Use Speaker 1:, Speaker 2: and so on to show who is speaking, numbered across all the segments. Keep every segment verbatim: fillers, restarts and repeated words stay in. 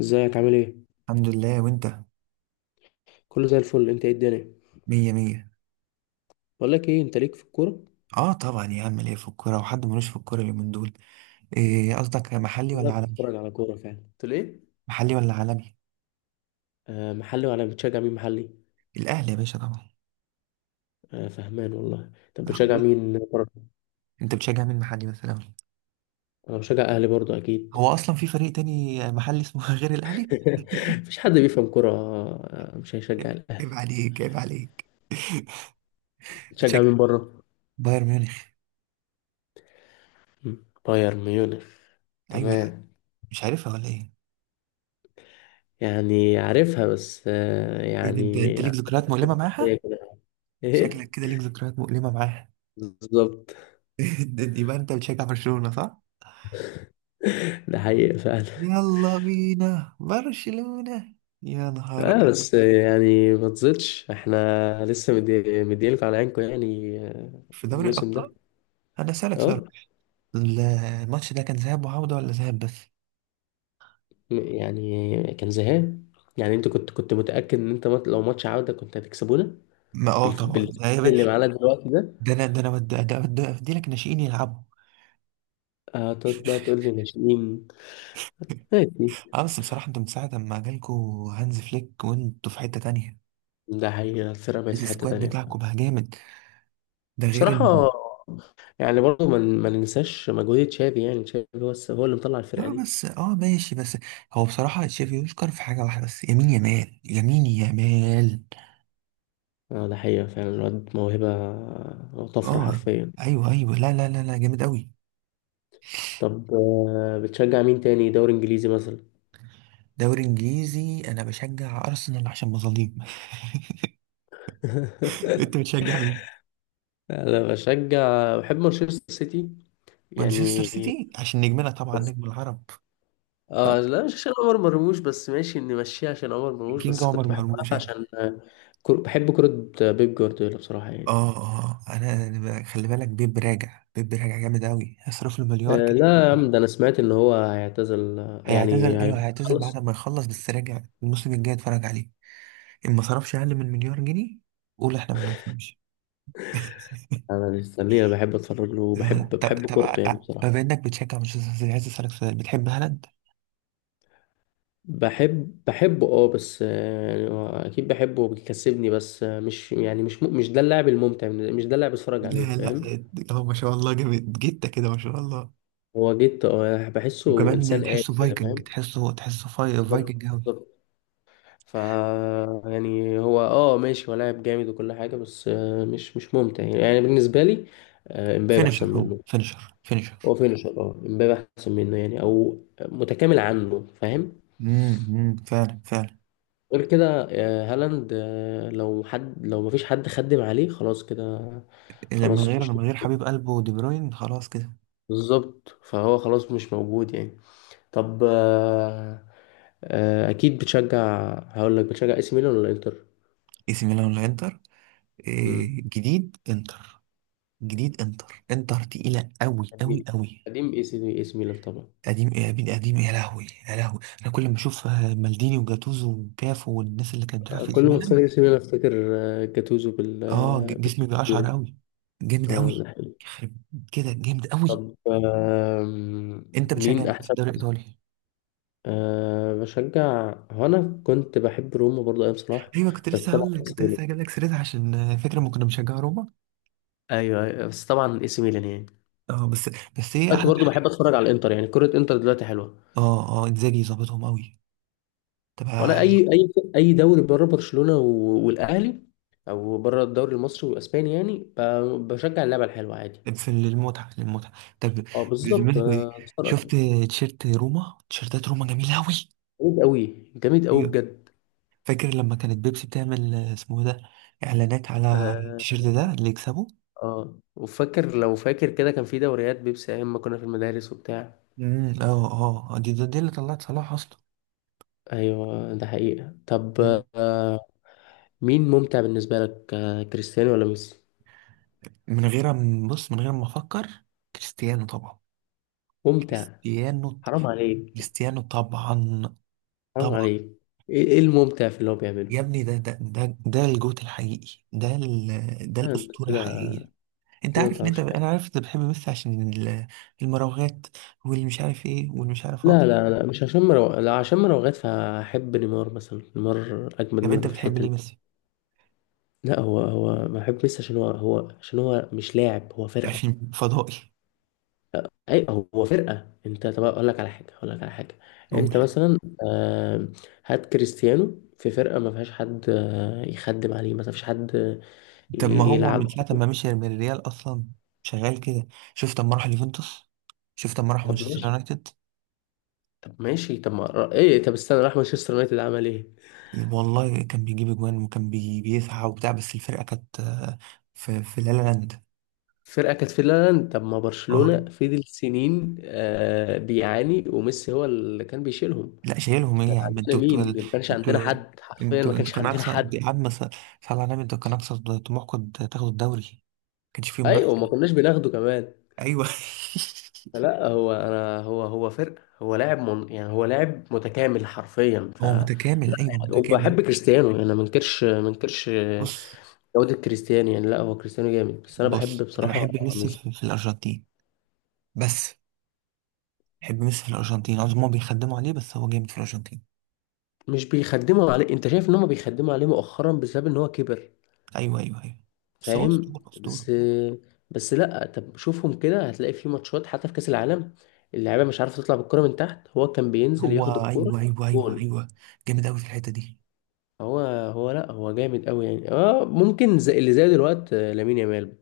Speaker 1: ازيك؟ عامل ايه؟
Speaker 2: الحمد لله وانت
Speaker 1: كله زي الفل. انت ايه الدنيا؟
Speaker 2: مية مية.
Speaker 1: بقول لك ايه، انت ليك في الكوره؟
Speaker 2: اه طبعا يا عم ليه في الكورة وحد ملوش في الكورة اليومين دول. ايه قصدك محلي
Speaker 1: لا،
Speaker 2: ولا عالمي؟
Speaker 1: بتتفرج على كوره فعلا؟ قلت له ايه؟
Speaker 2: محلي ولا عالمي.
Speaker 1: آه، محلي. ولا بتشجع مين محلي؟
Speaker 2: الاهلي يا باشا طبعا.
Speaker 1: آه، فهمان والله. طب بتشجع
Speaker 2: اخوي.
Speaker 1: مين بره؟
Speaker 2: انت بتشجع مين محلي مثلا؟
Speaker 1: انا بشجع اهلي برضو اكيد.
Speaker 2: هو اصلا في فريق تاني محلي اسمه غير الاهلي؟
Speaker 1: مفيش حد بيفهم كوره، آه، مش هيشجع
Speaker 2: عيب
Speaker 1: الاهلي.
Speaker 2: عليك عيب عليك.
Speaker 1: بتشجع
Speaker 2: بتشجع.
Speaker 1: مين بره؟
Speaker 2: بايرن ميونخ.
Speaker 1: مم، بايرن ميونخ.
Speaker 2: ايوه يا عم.
Speaker 1: تمام.
Speaker 2: مش عارفها ولا ايه؟
Speaker 1: يعني عارفها بس آه
Speaker 2: ايه ده انت
Speaker 1: يعني.
Speaker 2: انت ليك ذكريات مؤلمة معاها؟
Speaker 1: ايه؟
Speaker 2: شكلك كده ليك ذكريات مؤلمة معاها.
Speaker 1: بالظبط.
Speaker 2: يبقى انت بتشجع برشلونة صح؟
Speaker 1: ده حقيقة فعلا.
Speaker 2: يلا بينا برشلونة. يا نهار.
Speaker 1: اه، بس يعني ما تزيدش، احنا لسه مدي- مديلكوا على عينكم، يعني آه،
Speaker 2: في دوري
Speaker 1: الموسم
Speaker 2: الأبطال.
Speaker 1: ده.
Speaker 2: أنا أسألك سؤال.
Speaker 1: اه.
Speaker 2: ال- الماتش ده كان ذهاب وعودة ولا ذهاب بس؟
Speaker 1: م- يعني كان زهقان. يعني انت كنت كنت متأكد ان انت مات- لو ماتش عودة كنت هتكسبونا.
Speaker 2: ما اه
Speaker 1: بال-
Speaker 2: طبعا
Speaker 1: بال-
Speaker 2: ده يا
Speaker 1: اللي
Speaker 2: باشا-
Speaker 1: معانا دلوقتي ده.
Speaker 2: ده انا ده انا بد- ده ده افدي لك ناشئين يلعبوا.
Speaker 1: هتقعد بقى تقول لي ناشئين؟ ماشي.
Speaker 2: اه بس بصراحة انتوا من ساعة ما جالكوا هانز فليك وانتوا في حتة تانية.
Speaker 1: ده حقيقة، الفرقة بقت في حتة
Speaker 2: السكواد
Speaker 1: تانية فعلا.
Speaker 2: بتاعكم بقى جامد. ده غير ان.
Speaker 1: بصراحة. يعني برضه ما ن- ما ننساش مجهود تشافي، يعني تشافي هو الس- هو اللي مطلع الفرقة
Speaker 2: اه
Speaker 1: دي.
Speaker 2: بس اه ماشي بس. هو بصراحة تشافي يشكر في حاجة واحدة بس يمين يمال يمين يمال.
Speaker 1: اه ده حقيقة فعلا، الواد موهبة. وطفرة
Speaker 2: اه
Speaker 1: حرفيا.
Speaker 2: ايوه ايوه لا لا لا لا جامد قوي.
Speaker 1: طب، آه، بتشجع مين تاني؟ دوري انجليزي مثلا؟
Speaker 2: دوري انجليزي انا بشجع ارسنال عشان مظاليم. انت بتشجع مين؟
Speaker 1: انا بشجع، بحب مانشستر سيتي.
Speaker 2: مانشستر
Speaker 1: يعني.
Speaker 2: سيتي عشان نجمنا طبعا
Speaker 1: بس،
Speaker 2: نجم العرب. صح؟
Speaker 1: اه، لا مش عشان عمر مرموش، بس ماشي اني ماشيه عشان عمر مرموش،
Speaker 2: كينج
Speaker 1: بس
Speaker 2: عمر
Speaker 1: كنت بحبها
Speaker 2: مرموش.
Speaker 1: عشان آه، كر... بحب كرة آه، بيب جوارديولا بصراحة يعني.
Speaker 2: اه اه انا أنا ب- خلي بالك بيب راجع بيب راجع جامد قوي هيصرف له مليار
Speaker 1: آه
Speaker 2: كده.
Speaker 1: لا يا عم، ده انا سمعت ان هو هيعتزل آه، يعني
Speaker 2: هيعتزل ايوه هيعتزل بعد
Speaker 1: هيخلص.
Speaker 2: ما يخلص بس راجع الموسم الجاي اتفرج عليه ان ما صرفش اقل من مليار جنيه. قول احنا ما بنفهمش.
Speaker 1: انا مستنيه، انا بحب اتفرج له، وبحب
Speaker 2: طب
Speaker 1: بحب
Speaker 2: طب
Speaker 1: كورته يعني
Speaker 2: آه،
Speaker 1: بصراحة.
Speaker 2: بما انك بتشجع مانشستر سيتي عايز اسالك سؤال بتحب هالاند؟
Speaker 1: بحب بحبه اه. بس آه، يعني هو اكيد بحبه وبيكسبني، بس آه، مش يعني، مش م- مش ده اللاعب الممتع، مش ده اللاعب اتفرج عليه،
Speaker 2: لا لا
Speaker 1: فاهم؟
Speaker 2: هو ما شاء الله جامد جته كده ما شاء الله.
Speaker 1: هو جيت اه بحسه انسان
Speaker 2: وكمان
Speaker 1: آلي
Speaker 2: تحسه
Speaker 1: كده،
Speaker 2: فايكنج
Speaker 1: فاهم؟
Speaker 2: تحسه تحسه فاي فايكنج
Speaker 1: بالظبط
Speaker 2: قوي.
Speaker 1: بالظبط. ف... يعني هو اه ماشي، هو لاعب جامد وكل حاجه، بس آه، مش مش ممتع يعني, يعني بالنسبه لي. آه، امبابي
Speaker 2: فينيشر
Speaker 1: احسن
Speaker 2: هو
Speaker 1: منه.
Speaker 2: فينيشر فينيشر
Speaker 1: هو فينشر، اه امبابي احسن منه يعني، او متكامل عنه، فاهم؟
Speaker 2: امم امم، فعلا فعلا.
Speaker 1: غير كده آه، هالاند آه، لو حد لو مفيش حد خدم عليه خلاص كده.
Speaker 2: لما
Speaker 1: خلاص،
Speaker 2: غير
Speaker 1: مش...
Speaker 2: لما غير حبيب قلبه دي بروين خلاص كده.
Speaker 1: بالظبط، فهو خلاص مش موجود يعني. طب، آه، آه، اكيد بتشجع، هقول لك بتشجع اي سي ميلان ولا انتر؟
Speaker 2: اي سي ميلان ولا انتر؟
Speaker 1: مم.
Speaker 2: إيه جديد انتر؟ جديد انتر. انتر تقيله قوي قوي
Speaker 1: قديم.
Speaker 2: قوي.
Speaker 1: قديم، اي سي اي سي ميلان طبعا.
Speaker 2: قديم ايه يا بني؟ قديم ايه، يا لهوي يا لهوي انا كل ما اشوف آه، مالديني وجاتوزو وكافو والناس اللي كانت بتلعب
Speaker 1: آه،
Speaker 2: في اي
Speaker 1: كل
Speaker 2: سي
Speaker 1: ما افتكر
Speaker 2: ميلان.
Speaker 1: اي سي ميلان افتكر آه، جاتوزو بال
Speaker 2: اه
Speaker 1: آه،
Speaker 2: ج- جسمي بيقشعر
Speaker 1: بالتشكيله.
Speaker 2: قوي. جامد
Speaker 1: اه ده
Speaker 2: قوي.
Speaker 1: حلو.
Speaker 2: يخرب كده جامد قوي.
Speaker 1: طب، آه،
Speaker 2: انت بتشجع
Speaker 1: مين
Speaker 2: مين في
Speaker 1: احسن؟
Speaker 2: الدوري الايطالي؟
Speaker 1: أه، بشجع. هو أنا كنت بحب روما برضه أيام صلاح.
Speaker 2: ايوه كنت
Speaker 1: بس
Speaker 2: لسه
Speaker 1: طبعا
Speaker 2: هقول لك كنت
Speaker 1: ايه سي ميلان.
Speaker 2: لسه هجيب لك سيرتها عشان فكره ما كنا بنشجع روما.
Speaker 1: ايوه، أيوة، بس طبعا اي سي ميلان يعني.
Speaker 2: اه بس. بس ايه
Speaker 1: دلوقتي
Speaker 2: احلى
Speaker 1: برضه
Speaker 2: حاجه.
Speaker 1: بحب أتفرج على الإنتر، يعني كرة إنتر دلوقتي حلوة.
Speaker 2: اه اه انزاجي ظابطهم قوي. طب ه-.
Speaker 1: وأنا أي أي أي دوري بره برشلونة و- والأهلي، أو بره الدوري المصري والأسباني، يعني ب- بشجع اللعبة الحلوة عادي.
Speaker 2: في المتعه للمتعه. طب.
Speaker 1: أه بالظبط.
Speaker 2: بذمتك إيه؟
Speaker 1: آه، اتفرج.
Speaker 2: شفت. تيشيرت روما تيشيرتات روما جميله قوي.
Speaker 1: جامد أوي، جامد أوي
Speaker 2: ايوه.
Speaker 1: بجد.
Speaker 2: فاكر لما كانت بيبسي بتعمل آه، اسمه إيه ده اعلانات على
Speaker 1: أه.
Speaker 2: التيشيرت ده اللي يكسبه.
Speaker 1: اه وفاكر لو فاكر كده، كان في دوريات بيبسي ايام ما كنا في المدارس وبتاع.
Speaker 2: امم اه. اه دي دي دي اللي طلعت صلاح اصلا.
Speaker 1: ايوه، ده حقيقة. طب، آه مين ممتع بالنسبة لك، آه، كريستيانو ولا ميسي؟
Speaker 2: من غير ما- بص من غير ما افكر كريستيانو طبعا.
Speaker 1: ممتع؟
Speaker 2: كريستيانو.
Speaker 1: حرام عليك!
Speaker 2: كريستيانو طبعا.
Speaker 1: حرام
Speaker 2: طبعا.
Speaker 1: عليك! ايه إيه الممتع في اللي هو بيعمله؟
Speaker 2: يا ابني ده ده ده ده الجوت الحقيقي ده ال- ده
Speaker 1: آه، أنت
Speaker 2: الاسطوره
Speaker 1: كده.
Speaker 2: الحقيقيه. انت
Speaker 1: كده ما
Speaker 2: عارف ان انت
Speaker 1: تعرفش حاجة.
Speaker 2: انا عارف انت بتحب ميسي عشان ال- المراوغات واللي مش عارف ايه واللي مش عارف ايه.
Speaker 1: لا، لا، لا، مش عشان مرو... لا، عشان مراوغات. فاحب نيمار مثلا، نيمار اجمد
Speaker 2: طب انت
Speaker 1: منه في
Speaker 2: بتحب
Speaker 1: الحتة
Speaker 2: ليه
Speaker 1: دي.
Speaker 2: ميسي؟
Speaker 1: لا هو هو بحب ميسي عشان هو هو عشان هو مش لاعب، هو فرقة.
Speaker 2: عشان فضائي.
Speaker 1: اي. هو فرقة. انت طب اقول لك على حاجة اقول لك على حاجة. انت
Speaker 2: قول.
Speaker 1: مثلا، آه، هات كريستيانو في فرقة ما فيهاش حد آه، يخدم عليه، ما فيش حد آه،
Speaker 2: طب ما هو
Speaker 1: يلعب.
Speaker 2: من ساعه ما مشي من الريال اصلا شغال كده. شفت اما راح اليوفنتوس. شفت اما راح
Speaker 1: طب
Speaker 2: مانشستر
Speaker 1: ماشي.
Speaker 2: يونايتد.
Speaker 1: طب ماشي. طب ما ايه؟ طب استنى، راح مانشستر يونايتد عمل ايه؟
Speaker 2: والله كان بيجيب اجوان وكان بي... بيسعى وبتاع بس الفرقه كانت آه، في في لا لا لاند.
Speaker 1: فرقة كانت في اللاند. طب ما
Speaker 2: اه
Speaker 1: برشلونة فضل سنين آه بيعاني، وميسي هو اللي كان بيشيلهم.
Speaker 2: لا شايلهم ايه
Speaker 1: كان
Speaker 2: يا عم انتوا
Speaker 1: عندنا
Speaker 2: انتوا
Speaker 1: مين؟ ما كانش عندنا
Speaker 2: انتوا
Speaker 1: حد حرفيا، ما
Speaker 2: انتوا انتوا
Speaker 1: كانش
Speaker 2: كان
Speaker 1: عندنا
Speaker 2: اقصى
Speaker 1: حد.
Speaker 2: يا عم ص- صلى على النبي انتوا كان اقصى طموحكم تاخدوا الدوري ما كانش فيه
Speaker 1: ايوه وما
Speaker 2: منافسه.
Speaker 1: كناش بناخده كمان.
Speaker 2: ايوه.
Speaker 1: فلا هو انا هو هو فرق. هو لاعب من يعني هو لاعب متكامل حرفيا، ف...
Speaker 2: هو متكامل
Speaker 1: لا
Speaker 2: ايوه
Speaker 1: يعني
Speaker 2: متكامل.
Speaker 1: وبحب كريستيانو، يعني انا ما انكرش ما انكرش
Speaker 2: بص.
Speaker 1: جودة كريستيانو، يعني لا، هو كريستيانو جامد، بس انا بحب
Speaker 2: بص انا
Speaker 1: بصراحة
Speaker 2: احب ميسي في,
Speaker 1: ميسي.
Speaker 2: في الارجنتين بس. احب ميسي في الارجنتين عاوز هما بيخدموا عليه بس هو جامد في الارجنتين.
Speaker 1: مش بيخدموا عليه؟ انت شايف ان هم بيخدموا عليه مؤخرا بسبب ان هو كبر.
Speaker 2: ايوه ايوه ايوه بس هو
Speaker 1: فاهم؟
Speaker 2: اسطوره اسطوره.
Speaker 1: بس... بس لا، طب شوفهم كده هتلاقي في ماتشات حتى في كاس العالم، اللعيبه مش عارفه تطلع بالكره من تحت، هو كان بينزل
Speaker 2: هو
Speaker 1: ياخد الكره.
Speaker 2: ايوه ايوه ايوه
Speaker 1: جول.
Speaker 2: ايوه جامد قوي في الحته دي.
Speaker 1: هو هو لا هو جامد قوي يعني، اه ممكن زي اللي زي دلوقتي آه، لامين يامال.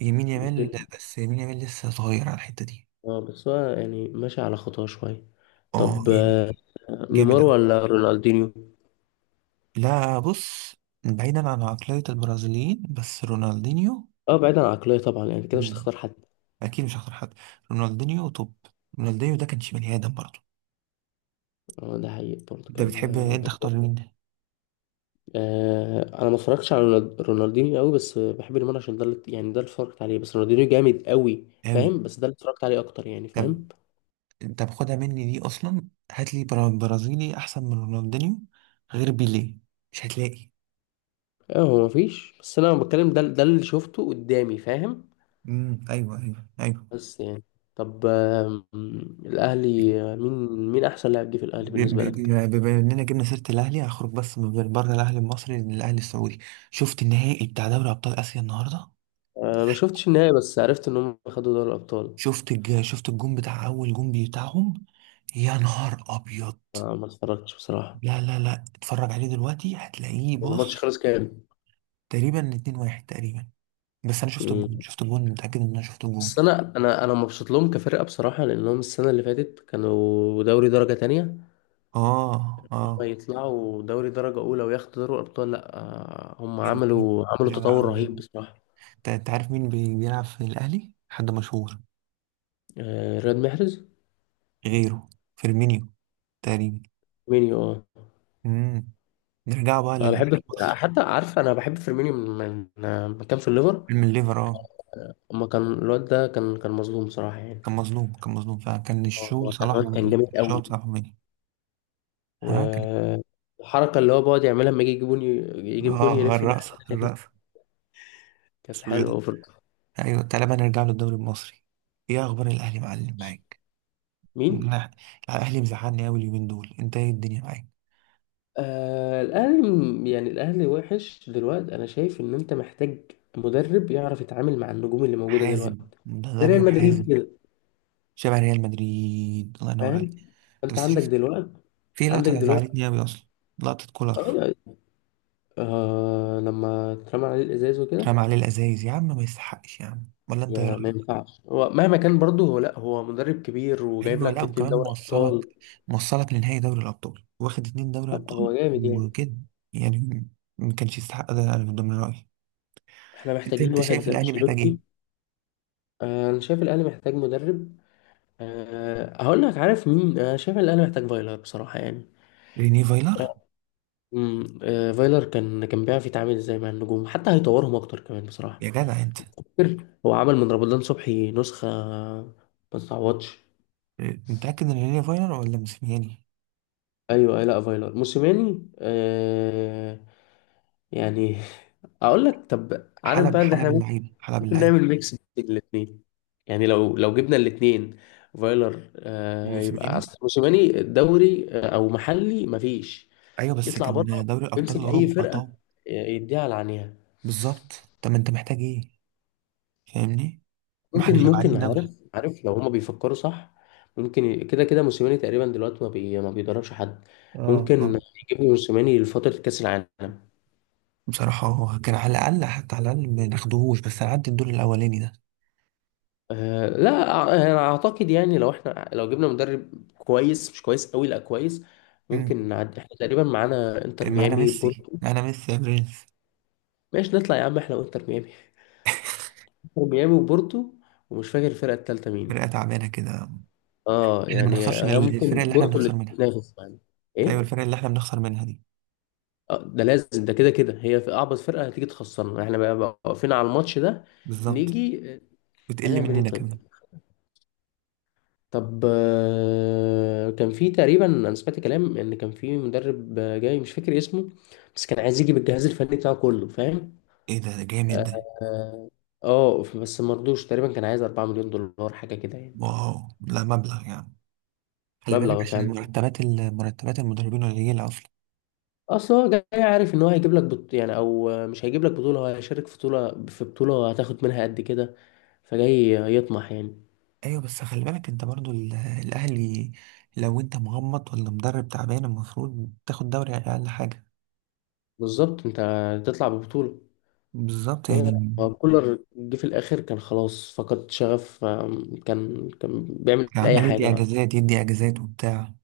Speaker 2: يمين يامال
Speaker 1: ممكن.
Speaker 2: بس يمين يامال لسه صغير على الحته دي.
Speaker 1: اه بس هو يعني ماشي على خطاه شويه.
Speaker 2: اه
Speaker 1: طب، آه،
Speaker 2: يعني. جامد
Speaker 1: نيمار
Speaker 2: قوي.
Speaker 1: ولا رونالدينيو؟
Speaker 2: لا بص. بعيدا عن عقليه البرازيليين بس رونالدينيو.
Speaker 1: اه بعيدا عن العقليه طبعا، يعني كده مش
Speaker 2: مم.
Speaker 1: تختار حد.
Speaker 2: اكيد مش هختار حد. رونالدينيو. طب. رونالدينيو ده كانش بني ادم برضه.
Speaker 1: اه ده حقيقي برضه
Speaker 2: انت
Speaker 1: كان.
Speaker 2: بتحب انت اختار مين.
Speaker 1: آه، انا ما اتفرجتش على رونالد- رونالدينيو قوي، بس بحب نيمار عشان ده اللي- يعني ده اللي اتفرجت عليه، بس رونالدينيو جامد قوي
Speaker 2: قوي.
Speaker 1: فاهم، بس ده اللي اتفرجت عليه اكتر يعني،
Speaker 2: طب
Speaker 1: فاهم؟
Speaker 2: طب. خدها مني دي اصلا هات لي برا- برازيلي احسن من رونالدينيو غير بيليه مش هتلاقي.
Speaker 1: اه هو مفيش، بس انا بتكلم ده ده اللي شفته قدامي، فاهم؟
Speaker 2: امم ايوه ايوه ايوه.
Speaker 1: بس يعني. طب، آم، الاهلي آه، مين، مين احسن لاعب جه في الاهلي
Speaker 2: ب- ب-
Speaker 1: بالنسبه لك؟
Speaker 2: ب- بما اننا جبنا سيره الاهلي هخرج بس من غير بره الاهلي المصري للاهلي السعودي. شفت النهائي بتاع دوري ابطال اسيا النهارده؟
Speaker 1: آه، ما شفتش النهائي، بس عرفت ان هم خدوا دوري الابطال.
Speaker 2: شفت الج... شفت الجون بتاع اول جون بتاعهم. يا نهار ابيض.
Speaker 1: آه، ما اتفرجتش بصراحه.
Speaker 2: لا لا لا اتفرج عليه دلوقتي هتلاقيه.
Speaker 1: الماتش
Speaker 2: بص.
Speaker 1: خلص كام؟
Speaker 2: تقريبا اتنين واحد تقريبا. بس انا شفت الجون
Speaker 1: مم.
Speaker 2: شفت الجون متاكد ان انا شفت الجون.
Speaker 1: بس انا انا انا مبسوط لهم كفرقه بصراحه، لانهم السنه اللي فاتت كانوا دوري درجه تانية،
Speaker 2: اه
Speaker 1: ما
Speaker 2: اه.
Speaker 1: يطلعوا دوري درجة أولى وياخدوا دوري الأبطال؟ لأ. آه، هم
Speaker 2: جميل.
Speaker 1: عملوا عملوا
Speaker 2: لا لا
Speaker 1: تطور رهيب
Speaker 2: جميل.
Speaker 1: بصراحة.
Speaker 2: انت أنت عارف مين بي- بيلعب في الاهلي حد مشهور
Speaker 1: آه، رياض محرز.
Speaker 2: غيره؟ فيرمينيو تقريبا.
Speaker 1: فيرمينيو اه.
Speaker 2: امم. نرجع بقى
Speaker 1: أنا
Speaker 2: للأهلي
Speaker 1: بحب،
Speaker 2: المصري.
Speaker 1: حتى عارف، أنا بحب فيرمينيو من من آه، من كان في الليفر.
Speaker 2: من الليفر اه.
Speaker 1: أما كان الواد ده، كان كان مظلوم صراحة يعني.
Speaker 2: كان مظلوم كان مظلوم فعلا كان
Speaker 1: آه،
Speaker 2: الشغل
Speaker 1: هو كان
Speaker 2: صلاح
Speaker 1: الواد كان
Speaker 2: ومين
Speaker 1: جامد قوي.
Speaker 2: الشغل صلاح ومين. ها كان.
Speaker 1: والحركة اللي هو بيقعد يعملها لما يجي يجيب جون، يجيب جون
Speaker 2: اه
Speaker 1: يلف الناحية
Speaker 2: الرقصة
Speaker 1: التانية دي.
Speaker 2: الرقصة.
Speaker 1: كانت
Speaker 2: اسمه ايه
Speaker 1: حلوة
Speaker 2: ده.
Speaker 1: أوي، في...
Speaker 2: ايوه تعالى بقى نرجع للدوري المصري. ايه اخبار الأهلي معلم معاك؟
Speaker 1: مين؟
Speaker 2: لا. الأهلي مزعلني أوي اليومين دول انت ايه الدنيا معاك؟
Speaker 1: آه الأهلي م- يعني الأهلي وحش دلوقتي، أنا شايف إن أنت محتاج مدرب يعرف يتعامل مع النجوم اللي موجودة دلوقتي،
Speaker 2: حازم.
Speaker 1: زي ريال
Speaker 2: مدرب
Speaker 1: مدريد
Speaker 2: حازم.
Speaker 1: كده.
Speaker 2: شبه ريال مدريد الله ينور عليك.
Speaker 1: فاهم؟
Speaker 2: انت
Speaker 1: أنت
Speaker 2: بس
Speaker 1: عندك
Speaker 2: شفت
Speaker 1: دلوقتي،
Speaker 2: في
Speaker 1: عندك
Speaker 2: لقطة
Speaker 1: دلوقتي
Speaker 2: زعلتني أوي أصلا. لقطة كولر.
Speaker 1: آه آه، آه، لما اترمى عليه الإزاز وكده.
Speaker 2: رمى عليه الأزايز يا عم ما يستحقش يا عم ولا انت ايه
Speaker 1: ما, ما
Speaker 2: رأيك؟
Speaker 1: ينفعش، هو مهما كان برضه هو لأ، هو مدرب كبير وجايب
Speaker 2: ايوه لا
Speaker 1: لك اتنين
Speaker 2: وكمان
Speaker 1: دوري
Speaker 2: موصلك
Speaker 1: أبطال.
Speaker 2: موصلك لنهائي دوري الابطال واخد اتنين دوري
Speaker 1: لأ هو
Speaker 2: ابطال.
Speaker 1: جامد يعني.
Speaker 2: وكده يعني. ما كانش يستحق ده انا من ضمن رايي.
Speaker 1: إحنا
Speaker 2: انت
Speaker 1: محتاجين
Speaker 2: انت
Speaker 1: واحد
Speaker 2: شايف
Speaker 1: زي
Speaker 2: الاهلي محتاج ايه؟
Speaker 1: أنشيلوتي. آه، أنا شايف الأهلي محتاج مدرب. أه هقول لك، عارف مين أنا شايف الأهلي محتاج؟ فايلر بصراحة يعني.
Speaker 2: ريني فايلر.
Speaker 1: امم آه، فايلر كان كان بيعرف يتعامل ازاي مع النجوم، حتى هيطورهم اكتر كمان بصراحه.
Speaker 2: يا جدع انت.
Speaker 1: فاكر هو عمل من رمضان صبحي نسخه؟ ما تتعوضش.
Speaker 2: انت متاكد ان ريني فايلر ولا موسيماني؟
Speaker 1: ايوه، أيوة. لا فايلر، موسيماني آه يعني. اقول لك طب، عارف
Speaker 2: حلب
Speaker 1: بقى ان
Speaker 2: حلب
Speaker 1: احنا
Speaker 2: اللعيبه حلب
Speaker 1: ممكن
Speaker 2: اللعيبه.
Speaker 1: نعمل ميكس بين الاثنين. يعني لو لو جبنا الاثنين، فايلر آه يبقى
Speaker 2: وموسيماني.
Speaker 1: اصل، موسيماني دوري آه، او محلي مفيش،
Speaker 2: ايوه بس
Speaker 1: يطلع بره،
Speaker 2: كان دوري ابطال
Speaker 1: يمسك اي
Speaker 2: اوروبا.
Speaker 1: فرقه،
Speaker 2: طب.
Speaker 1: آه، يديها على عينيها.
Speaker 2: بالظبط. طب ما انت محتاج ايه؟ فاهمني؟ ما احنا
Speaker 1: ممكن ممكن،
Speaker 2: شبعانين
Speaker 1: عارف
Speaker 2: دوري.
Speaker 1: عارف لو هما بيفكروا صح، ممكن ي- كده كده، موسيماني تقريبا دلوقتي ما بي ما بيدربش حد.
Speaker 2: اه اه.
Speaker 1: ممكن يجيبوا موسيماني لفترة كأس العالم.
Speaker 2: بصراحه هو كان على الاقل حتى على الاقل ما ناخدوهوش بس نعدي الدور الاولاني ده.
Speaker 1: أه لا، أع- انا اعتقد يعني لو احنا لو جبنا مدرب كويس، مش كويس قوي، لا كويس.
Speaker 2: مم.
Speaker 1: ممكن نعدي، احنا تقريبا معانا انتر
Speaker 2: معانا
Speaker 1: ميامي،
Speaker 2: ميسي
Speaker 1: بورتو.
Speaker 2: معانا ميسي يا برنس.
Speaker 1: ماشي نطلع يا عم احنا وانتر ميامي. انتر ميامي وبورتو. ومش فاكر الفرقة التالتة مين.
Speaker 2: فرقة تعبانة كده.
Speaker 1: اه
Speaker 2: احنا ما
Speaker 1: يعني
Speaker 2: نخسرش من
Speaker 1: هي
Speaker 2: الفرق
Speaker 1: ممكن
Speaker 2: اللي احنا
Speaker 1: بورتو
Speaker 2: بنخسر
Speaker 1: اللي
Speaker 2: منها.
Speaker 1: تنافس يعني.
Speaker 2: ايوه
Speaker 1: ايه؟
Speaker 2: الفرق اللي احنا بنخسر منها دي.
Speaker 1: آه، ده لازم، ده كده كده هي، في اعبط فرقه هتيجي تخسرنا احنا بقى، بقى واقفين على الماتش ده.
Speaker 2: بالظبط.
Speaker 1: نيجي آه،
Speaker 2: بتقل
Speaker 1: هنعمل ايه
Speaker 2: مننا
Speaker 1: طيب؟
Speaker 2: كمان.
Speaker 1: طب، آه، كان في تقريبا، انا سمعت كلام ان كان في مدرب آه، جاي، مش فاكر اسمه. بس كان عايز يجي بالجهاز الفني بتاعه كله، فاهم؟
Speaker 2: ايه ده ده جامد
Speaker 1: اه.
Speaker 2: ده.
Speaker 1: آه، آه، بس ما رضوش. تقريبا كان عايز أربعة مليون دولار حاجه كده يعني.
Speaker 2: واو لا مبلغ يعني. خلي بالك
Speaker 1: مبلغ
Speaker 2: عشان
Speaker 1: فعلا.
Speaker 2: مرتبات ال- مرتبات المدربين قليلة اصلا.
Speaker 1: اصل هو جاي عارف ان هو هيجيب لك بط... يعني، او آه، مش هيجيب لك بطوله، هو هيشارك في بطوله في بطوله هتاخد منها قد كده. فجاي يطمح يعني.
Speaker 2: ايوه بس خلي بالك انت برضو ال- الاهلي. لو انت مغمض ولا مدرب تعبان المفروض تاخد دوري اقل حاجة.
Speaker 1: بالظبط. انت تطلع ببطولة.
Speaker 2: بالظبط
Speaker 1: انما لا،
Speaker 2: يعني.
Speaker 1: هو كولر جه في الاخر كان خلاص فقد شغف، آم، كان كان بيعمل اي
Speaker 2: عمال
Speaker 1: حاجة
Speaker 2: يدي
Speaker 1: بقى.
Speaker 2: اجازات يدي اجازات وبتاع.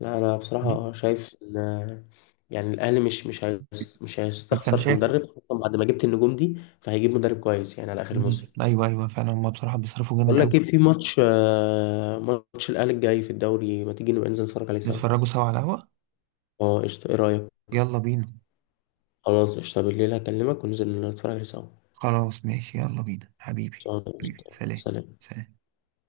Speaker 1: لا انا
Speaker 2: مم.
Speaker 1: بصراحة شايف ان آه، يعني الاهلي مش مش هيس- مش
Speaker 2: بس انا
Speaker 1: هيستخسر في
Speaker 2: شايف.
Speaker 1: مدرب، خصوصا بعد ما جبت النجوم دي، فهيجيب مدرب كويس يعني على اخر
Speaker 2: مم.
Speaker 1: الموسم.
Speaker 2: ايوه ايوه فعلا هما بصراحة بيصرفوا جامد
Speaker 1: بقول
Speaker 2: اوي.
Speaker 1: لك ايه، في ماتش آه، ماتش الاهلي الجاي في الدوري، ما تيجي نبقى ننزل نتفرج عليه سوا؟
Speaker 2: نتفرجوا سوا على القهوة.
Speaker 1: اه قشطة. ايه رأيك؟
Speaker 2: يلا بينا.
Speaker 1: خلاص قشطة، بالليل هكلمك وننزل نتفرج عليه سوا.
Speaker 2: خلاص ماشي يلا بينا حبيبي.
Speaker 1: خلاص،
Speaker 2: حبيبي
Speaker 1: قشطة،
Speaker 2: سلام.
Speaker 1: سلام.
Speaker 2: سلام.